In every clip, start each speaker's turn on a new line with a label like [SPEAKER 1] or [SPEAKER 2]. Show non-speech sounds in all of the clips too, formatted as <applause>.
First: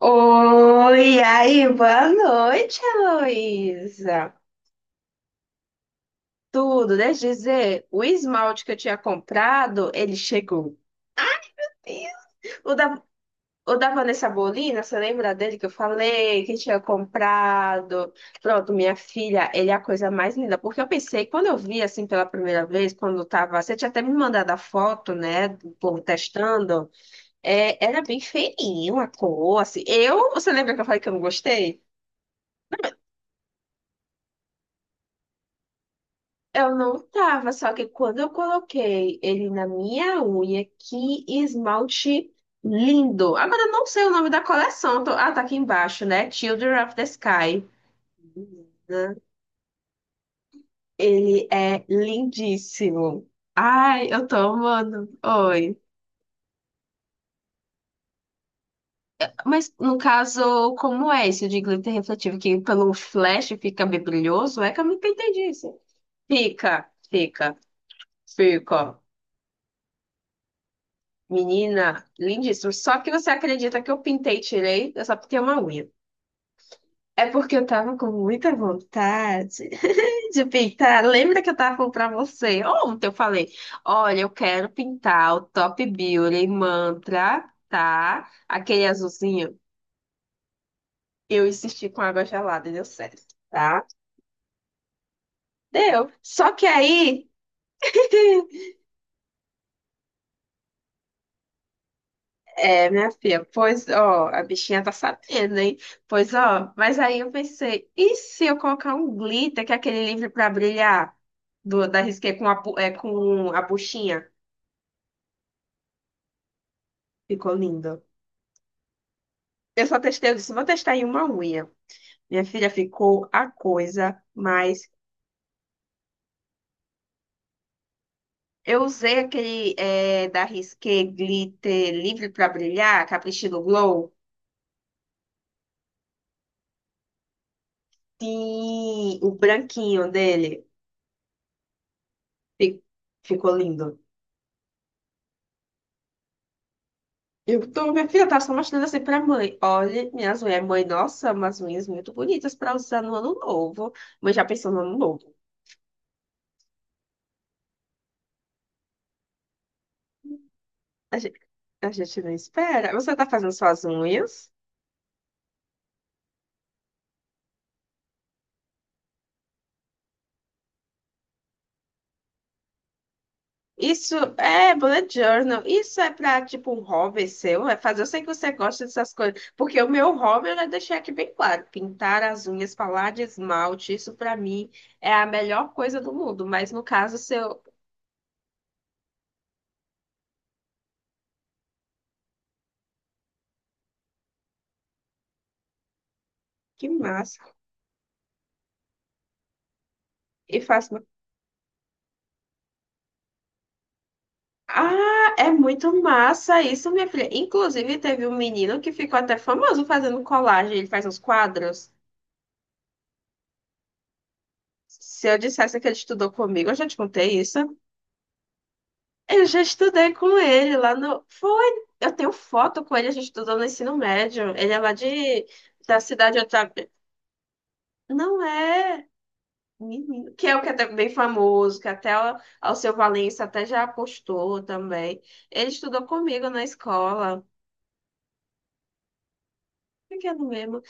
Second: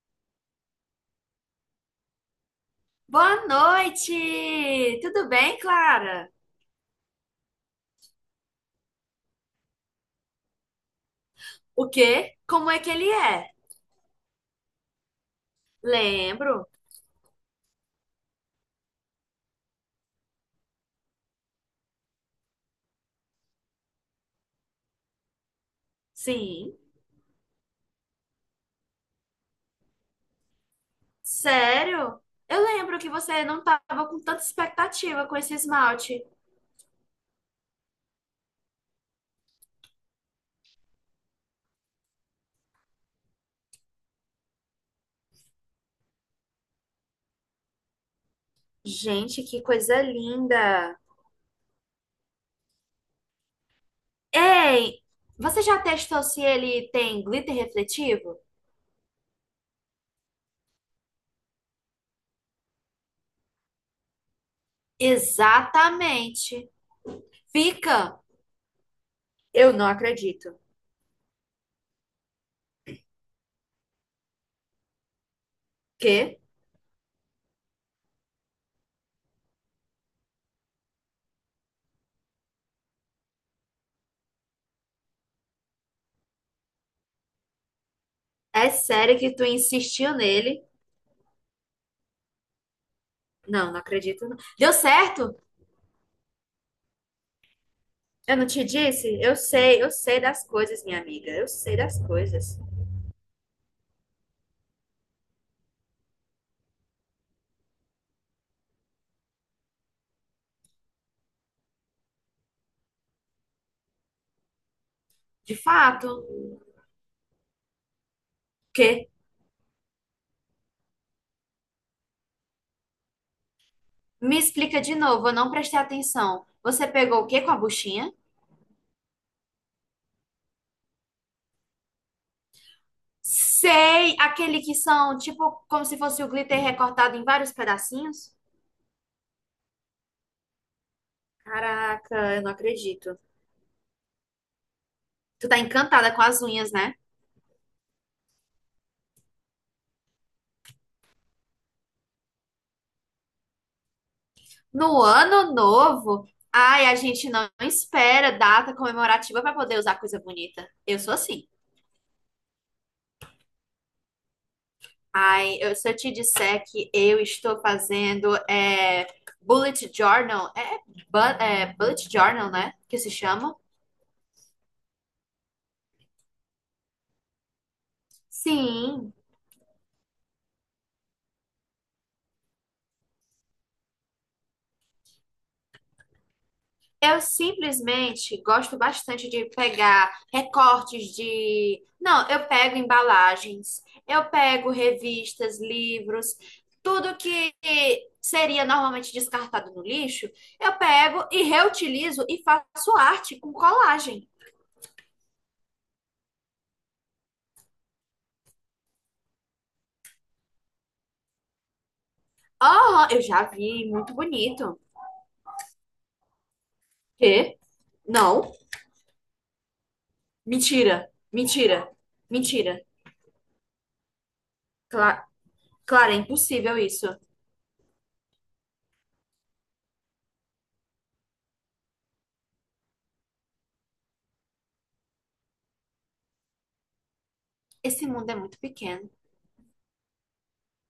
[SPEAKER 1] Oi, e aí, boa noite,
[SPEAKER 2] Boa
[SPEAKER 1] Heloísa.
[SPEAKER 2] noite! Tudo bem, Clara?
[SPEAKER 1] Tudo, deixa eu dizer, o esmalte que eu tinha comprado, ele chegou.
[SPEAKER 2] O quê? Como
[SPEAKER 1] O
[SPEAKER 2] é que
[SPEAKER 1] da,
[SPEAKER 2] ele é?
[SPEAKER 1] o da Vanessa Bolina, você lembra dele que eu falei, que
[SPEAKER 2] Lembro.
[SPEAKER 1] tinha comprado? Pronto, minha filha, ele é a coisa mais linda. Porque eu pensei, quando eu vi assim pela primeira vez, quando eu tava. Você tinha até me mandado a foto, né? Do povo
[SPEAKER 2] Sim.
[SPEAKER 1] testando. É, era bem feinho a cor, assim. Eu, você lembra que eu falei que eu não gostei?
[SPEAKER 2] Sério? Eu lembro que você não estava com tanta expectativa com esse esmalte.
[SPEAKER 1] Eu não tava, só que quando eu coloquei ele na minha unha, que esmalte lindo. Agora eu não sei o nome da coleção. Ah, tá aqui embaixo, né? Children of the Sky. Menina,
[SPEAKER 2] Gente, que coisa linda!
[SPEAKER 1] ele é lindíssimo. Ai, eu tô
[SPEAKER 2] Ei,
[SPEAKER 1] amando.
[SPEAKER 2] você
[SPEAKER 1] Oi.
[SPEAKER 2] já testou se ele tem glitter refletivo?
[SPEAKER 1] Mas no caso, como é esse de glitter refletivo? Que pelo flash fica bem brilhoso? É que eu nunca entendi isso.
[SPEAKER 2] Exatamente.
[SPEAKER 1] Fica, fica,
[SPEAKER 2] Fica!
[SPEAKER 1] fica.
[SPEAKER 2] Eu não acredito.
[SPEAKER 1] Menina, lindíssimo. Só que você acredita que eu pintei e tirei? Eu só pintei uma unha.
[SPEAKER 2] Quê?
[SPEAKER 1] É porque eu tava com muita vontade <laughs> de pintar. Lembra que eu tava falando pra você? Ontem eu falei: olha, eu quero pintar o Top Beauty Mantra, tá?
[SPEAKER 2] É
[SPEAKER 1] Aquele
[SPEAKER 2] sério que tu
[SPEAKER 1] azulzinho.
[SPEAKER 2] insistiu nele?
[SPEAKER 1] Eu insisti com água gelada e deu certo,
[SPEAKER 2] Não, não
[SPEAKER 1] tá?
[SPEAKER 2] acredito. Não. Deu certo?
[SPEAKER 1] Deu. Só que aí.
[SPEAKER 2] Eu não
[SPEAKER 1] <laughs>
[SPEAKER 2] te disse? Eu sei das coisas, minha amiga. Eu sei das coisas.
[SPEAKER 1] É, minha filha, pois, ó, a bichinha tá sabendo, hein? Pois, ó, mas aí eu pensei, e se eu colocar um glitter, que é aquele livro pra brilhar, da Risqué com a, com a buchinha?
[SPEAKER 2] De fato. O
[SPEAKER 1] Ficou lindo.
[SPEAKER 2] quê?
[SPEAKER 1] Eu só testei, eu disse, vou testar em uma unha. Minha filha, ficou a coisa,
[SPEAKER 2] Me
[SPEAKER 1] mas
[SPEAKER 2] explica de novo, eu não prestei atenção. Você pegou o quê com a buchinha?
[SPEAKER 1] eu usei aquele é, da Risqué glitter livre pra brilhar, capricho do Glow,
[SPEAKER 2] Sei, aquele que são tipo como se fosse o glitter recortado em vários pedacinhos?
[SPEAKER 1] sim, o branquinho dele.
[SPEAKER 2] Caraca, eu não
[SPEAKER 1] Fi-
[SPEAKER 2] acredito.
[SPEAKER 1] Ficou lindo.
[SPEAKER 2] Tu tá encantada com as unhas, né?
[SPEAKER 1] Eu tô, minha filha, tá só mostrando assim pra mãe. Olha, minhas unhas. Mãe, nossa, umas unhas muito bonitas pra usar no ano novo. Mãe já pensou no ano
[SPEAKER 2] No
[SPEAKER 1] novo.
[SPEAKER 2] ano novo, ai, a gente não espera data comemorativa pra poder usar coisa bonita. Eu sou
[SPEAKER 1] A gente,
[SPEAKER 2] assim.
[SPEAKER 1] a gente não espera. Você tá fazendo suas unhas?
[SPEAKER 2] Ai, eu, se eu te disser que eu estou fazendo é, bullet journal, é, bullet journal, né? Que se chama?
[SPEAKER 1] Isso é bullet journal. Isso é pra, tipo, um hobby seu. É fazer. Eu sei que você gosta dessas
[SPEAKER 2] Sim,
[SPEAKER 1] coisas. Porque o meu hobby, eu já deixei aqui bem claro. Pintar as unhas, falar de esmalte. Isso pra mim é a melhor coisa do mundo. Mas no caso
[SPEAKER 2] eu
[SPEAKER 1] seu,
[SPEAKER 2] simplesmente gosto bastante de pegar recortes de. Não, eu pego embalagens, eu pego revistas, livros,
[SPEAKER 1] que
[SPEAKER 2] tudo
[SPEAKER 1] massa.
[SPEAKER 2] que seria normalmente descartado no lixo,
[SPEAKER 1] E
[SPEAKER 2] eu
[SPEAKER 1] faz.
[SPEAKER 2] pego e reutilizo e faço arte com colagem.
[SPEAKER 1] Ah, é muito massa isso, minha filha. Inclusive, teve um menino que ficou até famoso fazendo colagem. Ele faz uns quadros.
[SPEAKER 2] Aham, eu já vi, muito bonito.
[SPEAKER 1] Se eu dissesse que ele estudou comigo, eu já te contei
[SPEAKER 2] Quê?
[SPEAKER 1] isso.
[SPEAKER 2] Não.
[SPEAKER 1] Eu já estudei com ele lá
[SPEAKER 2] Mentira.
[SPEAKER 1] no. Foi.
[SPEAKER 2] Mentira.
[SPEAKER 1] Eu tenho
[SPEAKER 2] Mentira.
[SPEAKER 1] foto com ele, a gente estudou no ensino médio. Ele é lá
[SPEAKER 2] Cla
[SPEAKER 1] de... da
[SPEAKER 2] Clara, é
[SPEAKER 1] cidade de outra.
[SPEAKER 2] impossível isso.
[SPEAKER 1] Não é. Menino. Que é o que é até bem famoso, que até o Alceu Valença até já apostou também. Ele estudou comigo na escola.
[SPEAKER 2] Esse mundo é muito pequeno.
[SPEAKER 1] Pequeno mesmo.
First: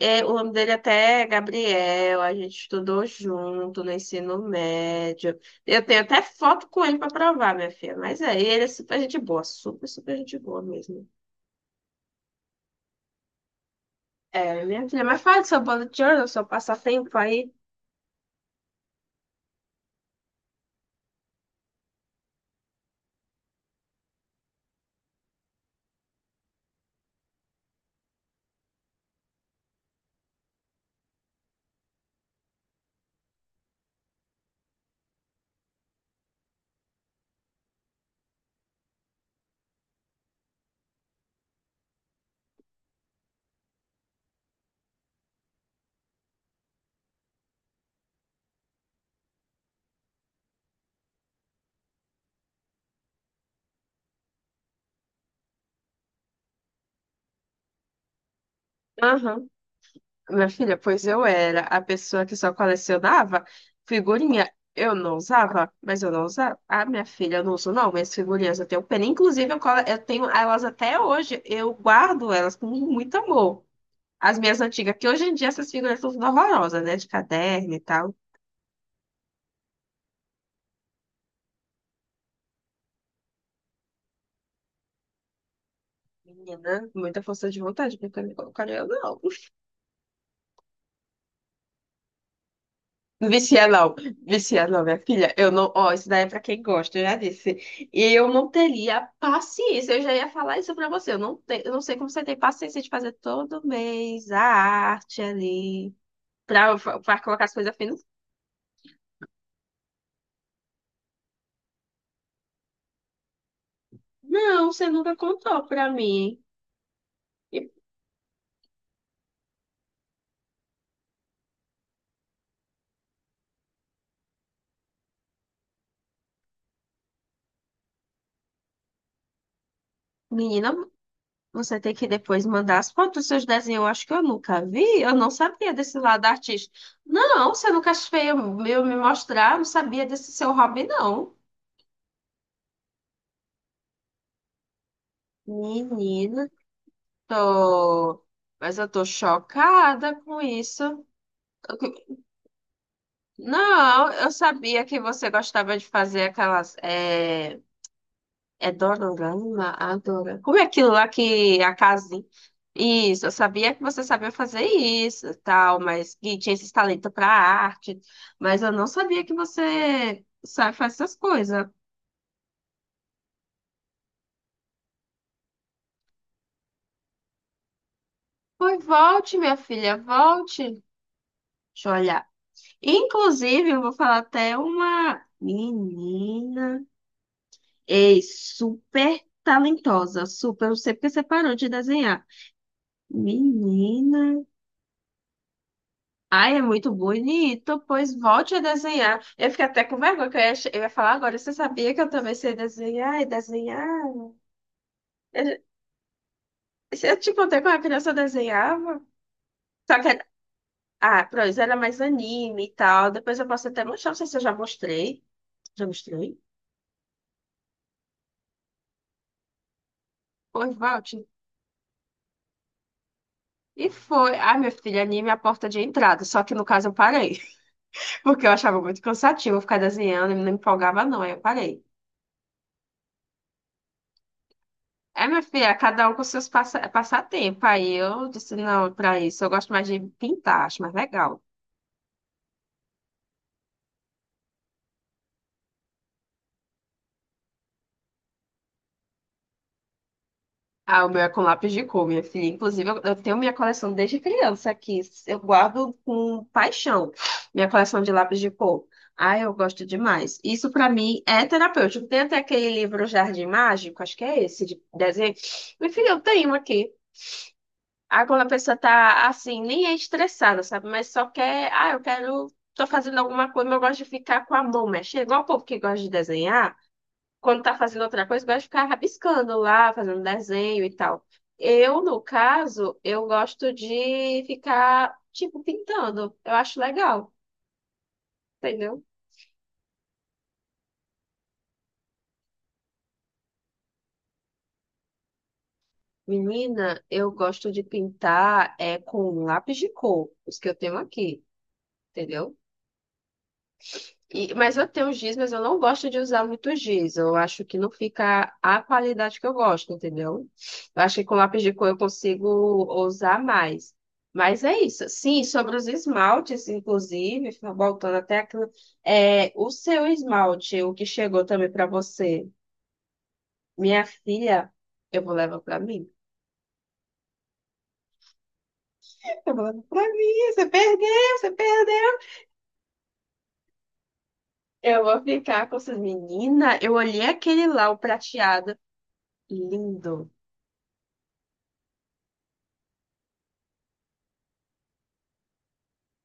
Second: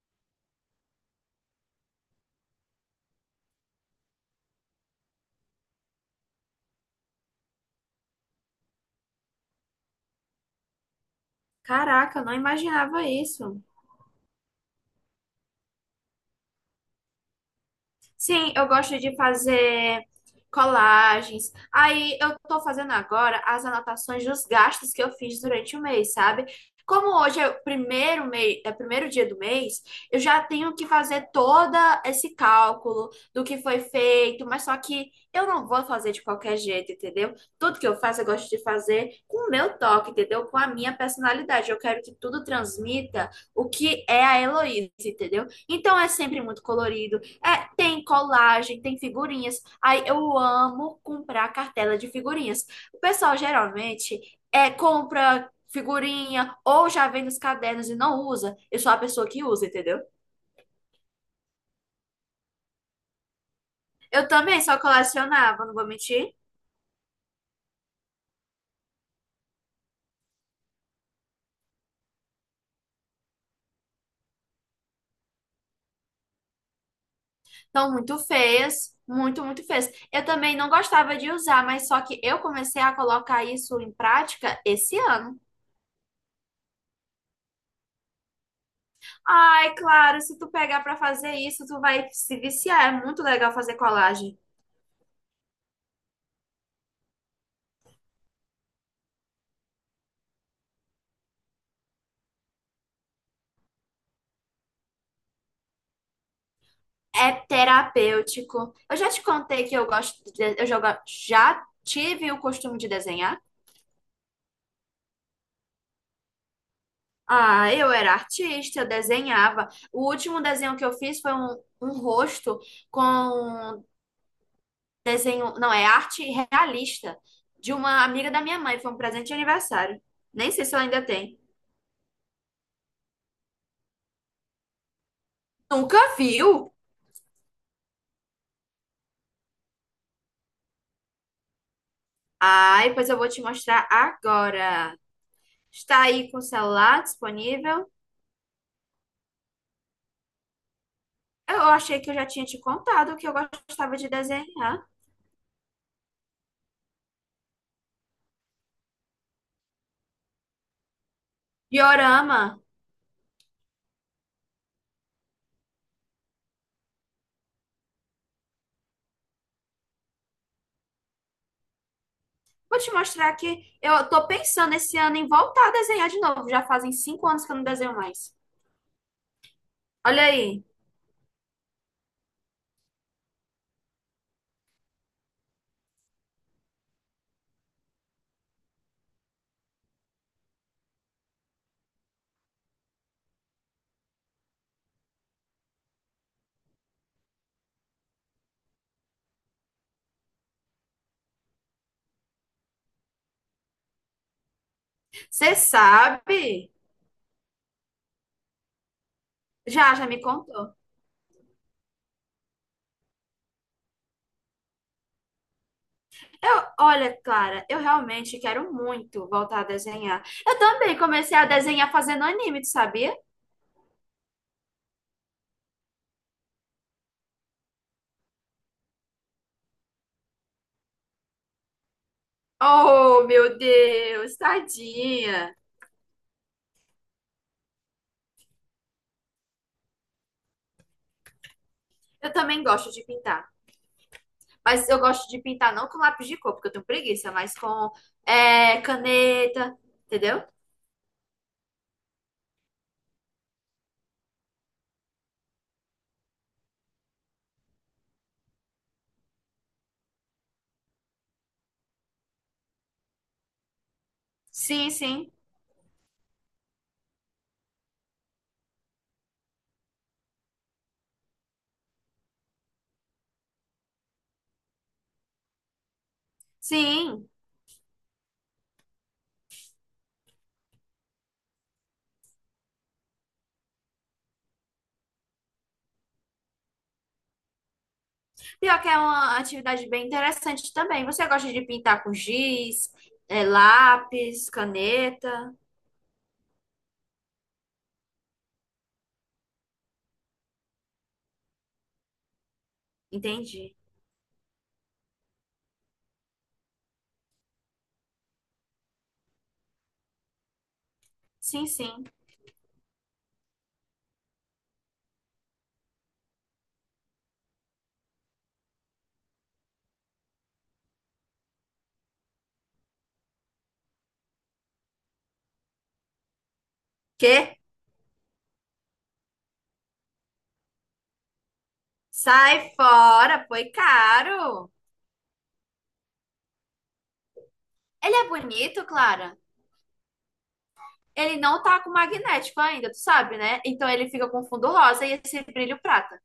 [SPEAKER 1] É, o nome dele até é Gabriel, a gente estudou junto no ensino médio. Eu tenho até foto com ele para provar, minha filha. Mas é, ele é super gente boa, super, super gente boa mesmo.
[SPEAKER 2] Caraca, eu não imaginava isso.
[SPEAKER 1] É, minha filha, mas fala do seu bolo de ouro, do seu passatempo aí.
[SPEAKER 2] Sim, eu gosto de fazer colagens. Aí eu tô fazendo agora as anotações dos gastos que eu fiz durante o mês, sabe? Como hoje é o primeiro mês, é o primeiro dia do mês, eu já tenho que fazer todo esse cálculo do que foi feito, mas só que eu não vou fazer de qualquer jeito, entendeu? Tudo que eu faço, eu gosto de fazer com o meu toque, entendeu? Com a minha personalidade. Eu quero que tudo transmita o que é a Heloísa, entendeu? Então é sempre muito colorido. É, tem colagem, tem figurinhas. Aí eu amo comprar cartela de figurinhas. O pessoal geralmente é, compra figurinha ou já vem nos cadernos e não usa. Eu sou a pessoa que
[SPEAKER 1] Aham.
[SPEAKER 2] usa, entendeu?
[SPEAKER 1] Minha filha, pois eu era a pessoa que só colecionava
[SPEAKER 2] Eu
[SPEAKER 1] figurinha.
[SPEAKER 2] também só
[SPEAKER 1] Eu não
[SPEAKER 2] colecionava,
[SPEAKER 1] usava,
[SPEAKER 2] não vou
[SPEAKER 1] mas eu não
[SPEAKER 2] mentir.
[SPEAKER 1] usava. Ah, minha filha, eu não uso não, mas figurinhas eu tenho pena. Inclusive, eu tenho elas até hoje. Eu guardo elas com muito amor. As minhas antigas, que hoje em dia essas figurinhas são tudo horrorosas, né? De caderno e
[SPEAKER 2] Então,
[SPEAKER 1] tal.
[SPEAKER 2] muito feias, muito feias. Eu também não gostava de usar, mas só que eu comecei a colocar isso em prática esse ano.
[SPEAKER 1] Menina, muita força de vontade, porque eu não colocaria eu não.
[SPEAKER 2] Ai, claro, se tu pegar pra fazer isso, tu vai se viciar. É muito legal
[SPEAKER 1] Vicia
[SPEAKER 2] fazer
[SPEAKER 1] não,
[SPEAKER 2] colagem.
[SPEAKER 1] vicia não, minha filha. Eu não, ó, isso daí é pra quem gosta, eu já disse. E eu não teria paciência, eu já ia falar isso pra você. Eu não sei como você tem paciência de fazer todo mês a arte ali, pra
[SPEAKER 2] É
[SPEAKER 1] colocar as coisas finas.
[SPEAKER 2] terapêutico. Eu já te contei que eu gosto de, já tive o costume de desenhar.
[SPEAKER 1] Não, você nunca contou pra mim. E,
[SPEAKER 2] Ah, eu era artista, eu desenhava. O último desenho que eu fiz foi um rosto com desenho, não, é arte realista de uma amiga da minha mãe. Foi um presente de aniversário. Nem sei
[SPEAKER 1] menina,
[SPEAKER 2] se ela ainda tem.
[SPEAKER 1] você tem que depois mandar as fotos dos seus desenhos. Eu acho que eu nunca vi, eu não sabia
[SPEAKER 2] Nunca
[SPEAKER 1] desse lado
[SPEAKER 2] viu?
[SPEAKER 1] artista. Não, você nunca fez eu me mostrar, eu não sabia desse seu hobby, não.
[SPEAKER 2] Ai, pois eu vou te mostrar agora. Está aí com o
[SPEAKER 1] Menina.
[SPEAKER 2] celular disponível?
[SPEAKER 1] Tô, mas eu tô chocada com isso.
[SPEAKER 2] Eu
[SPEAKER 1] Eu
[SPEAKER 2] achei que eu
[SPEAKER 1] que-
[SPEAKER 2] já tinha te contado que eu gostava de
[SPEAKER 1] Não, eu sabia
[SPEAKER 2] desenhar.
[SPEAKER 1] que você gostava de fazer aquelas. É, é Dororama? Adora. Como é aquilo lá que a casinha.
[SPEAKER 2] Diorama.
[SPEAKER 1] Isso, eu sabia que você sabia fazer isso e tal, mas que tinha esse talento para arte. Mas eu não sabia que você sabe fazer essas coisas.
[SPEAKER 2] Vou te mostrar que eu tô pensando esse ano em voltar a desenhar de novo. Já fazem 5 anos que eu não desenho mais.
[SPEAKER 1] Pois volte, minha filha,
[SPEAKER 2] Olha aí.
[SPEAKER 1] volte. Deixa eu olhar. Inclusive, eu vou falar até uma menina. Ei, super talentosa, super. Não sei porque você parou de desenhar. Menina. Ai, é muito bonito. Pois volte a desenhar. Eu fiquei até com vergonha, que eu ia falar agora. Você sabia que eu também sei desenhar e desenhar?
[SPEAKER 2] Você
[SPEAKER 1] Eu,
[SPEAKER 2] sabe?
[SPEAKER 1] eu te contei como a criança eu desenhava.
[SPEAKER 2] Já,
[SPEAKER 1] Só
[SPEAKER 2] já
[SPEAKER 1] que,
[SPEAKER 2] me contou.
[SPEAKER 1] ah, pronto, era mais anime e tal. Depois eu posso até mostrar, não sei se eu já mostrei. Já mostrei?
[SPEAKER 2] Eu, olha, Clara, eu realmente quero muito voltar a desenhar. Eu
[SPEAKER 1] Pois
[SPEAKER 2] também
[SPEAKER 1] volte.
[SPEAKER 2] comecei a desenhar fazendo anime, tu sabia?
[SPEAKER 1] E foi. Ai, meu filho, anime é a porta de entrada. Só que no caso eu parei. Porque eu achava muito cansativo ficar desenhando, e não me empolgava, não. Aí eu parei.
[SPEAKER 2] Oh, meu Deus,
[SPEAKER 1] É, minha
[SPEAKER 2] tadinha.
[SPEAKER 1] filha, cada um com seus passatempo. Aí eu disse, não, pra isso, eu gosto mais de pintar, acho mais legal.
[SPEAKER 2] Eu também gosto de pintar. Mas eu gosto de pintar não com lápis de cor, porque eu tenho preguiça, mas com é, caneta, entendeu?
[SPEAKER 1] Ah, o meu é com lápis de cor, minha filha. Inclusive, eu tenho minha coleção desde criança aqui. Eu guardo com paixão minha coleção de lápis de cor. Ah, eu gosto demais. Isso pra mim é terapêutico. Tem até aquele livro Jardim Mágico, acho que é esse, de
[SPEAKER 2] Sim, sim.
[SPEAKER 1] desenho. Minha filha, eu tenho aqui. Ah, quando a pessoa tá assim, nem é estressada, sabe? Mas só quer, ah, eu quero, tô fazendo alguma coisa, mas eu gosto de ficar com a mão mexendo. Igual o povo que gosta de desenhar,
[SPEAKER 2] Sim.
[SPEAKER 1] quando tá fazendo outra coisa, gosta de ficar rabiscando lá, fazendo desenho e tal. No caso, eu gosto de ficar, tipo, pintando. Eu acho legal,
[SPEAKER 2] Pior que é
[SPEAKER 1] entendeu?
[SPEAKER 2] uma atividade bem interessante também. Você gosta de pintar com giz, é, lápis, caneta?
[SPEAKER 1] Menina, eu gosto de pintar é, com lápis de cor, os que eu tenho aqui, entendeu?
[SPEAKER 2] Entendi.
[SPEAKER 1] Mas eu tenho giz, mas eu não gosto de usar muito giz. Eu acho que não fica a qualidade que eu gosto, entendeu? Eu acho que com lápis
[SPEAKER 2] Sim,
[SPEAKER 1] de cor eu
[SPEAKER 2] sim.
[SPEAKER 1] consigo usar mais. Mas é isso. Sim, sobre os esmaltes, inclusive, voltando até aqui, é, o seu esmalte, o que chegou também para você, minha filha, eu vou levar para mim.
[SPEAKER 2] Quê?
[SPEAKER 1] Eu vou levar para mim. Você perdeu.
[SPEAKER 2] Sai fora, foi caro.
[SPEAKER 1] Eu vou ficar com essas meninas. Eu olhei aquele lá, o
[SPEAKER 2] Ele é
[SPEAKER 1] prateado,
[SPEAKER 2] bonito, Clara.
[SPEAKER 1] lindo.
[SPEAKER 2] Ele não tá com magnético ainda, tu sabe, né? Então ele fica com fundo rosa e esse brilho prata.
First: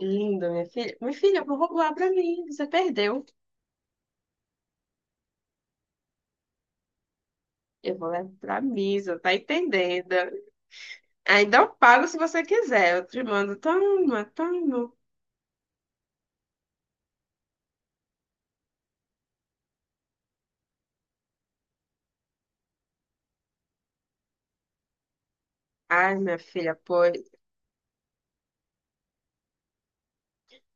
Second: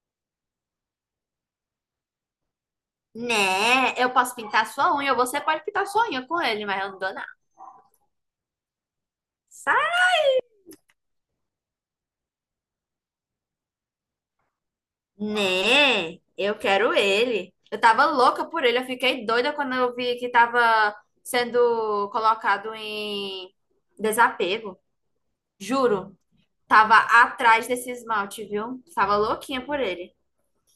[SPEAKER 1] Linda, minha filha. Minha filha, eu vou roubar pra mim. Você perdeu.
[SPEAKER 2] Né? Eu posso pintar sua unha, ou você pode pintar sua unha com ele, mas eu não dou nada.
[SPEAKER 1] Eu vou levar pra missa, tá entendendo? Ainda eu pago se você quiser. Eu te mando, toma, toma.
[SPEAKER 2] Né? Eu quero ele. Eu tava louca por ele. Eu fiquei doida quando eu vi que tava sendo colocado em desapego.
[SPEAKER 1] Ai,
[SPEAKER 2] Juro.
[SPEAKER 1] minha filha,
[SPEAKER 2] Tava
[SPEAKER 1] pois.
[SPEAKER 2] atrás desse esmalte, viu? Tava louquinha por ele.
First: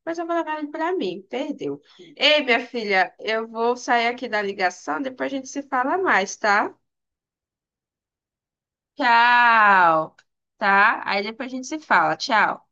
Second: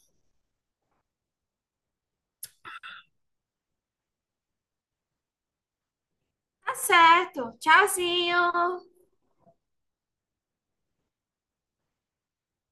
[SPEAKER 1] Mas eu vou levar ele pra mim, perdeu. Ei, minha filha, eu vou sair aqui da ligação, depois a gente se fala mais, tá?
[SPEAKER 2] Tá certo. Tchauzinho.
[SPEAKER 1] Tchau, tá? Aí depois a gente se fala, tchau.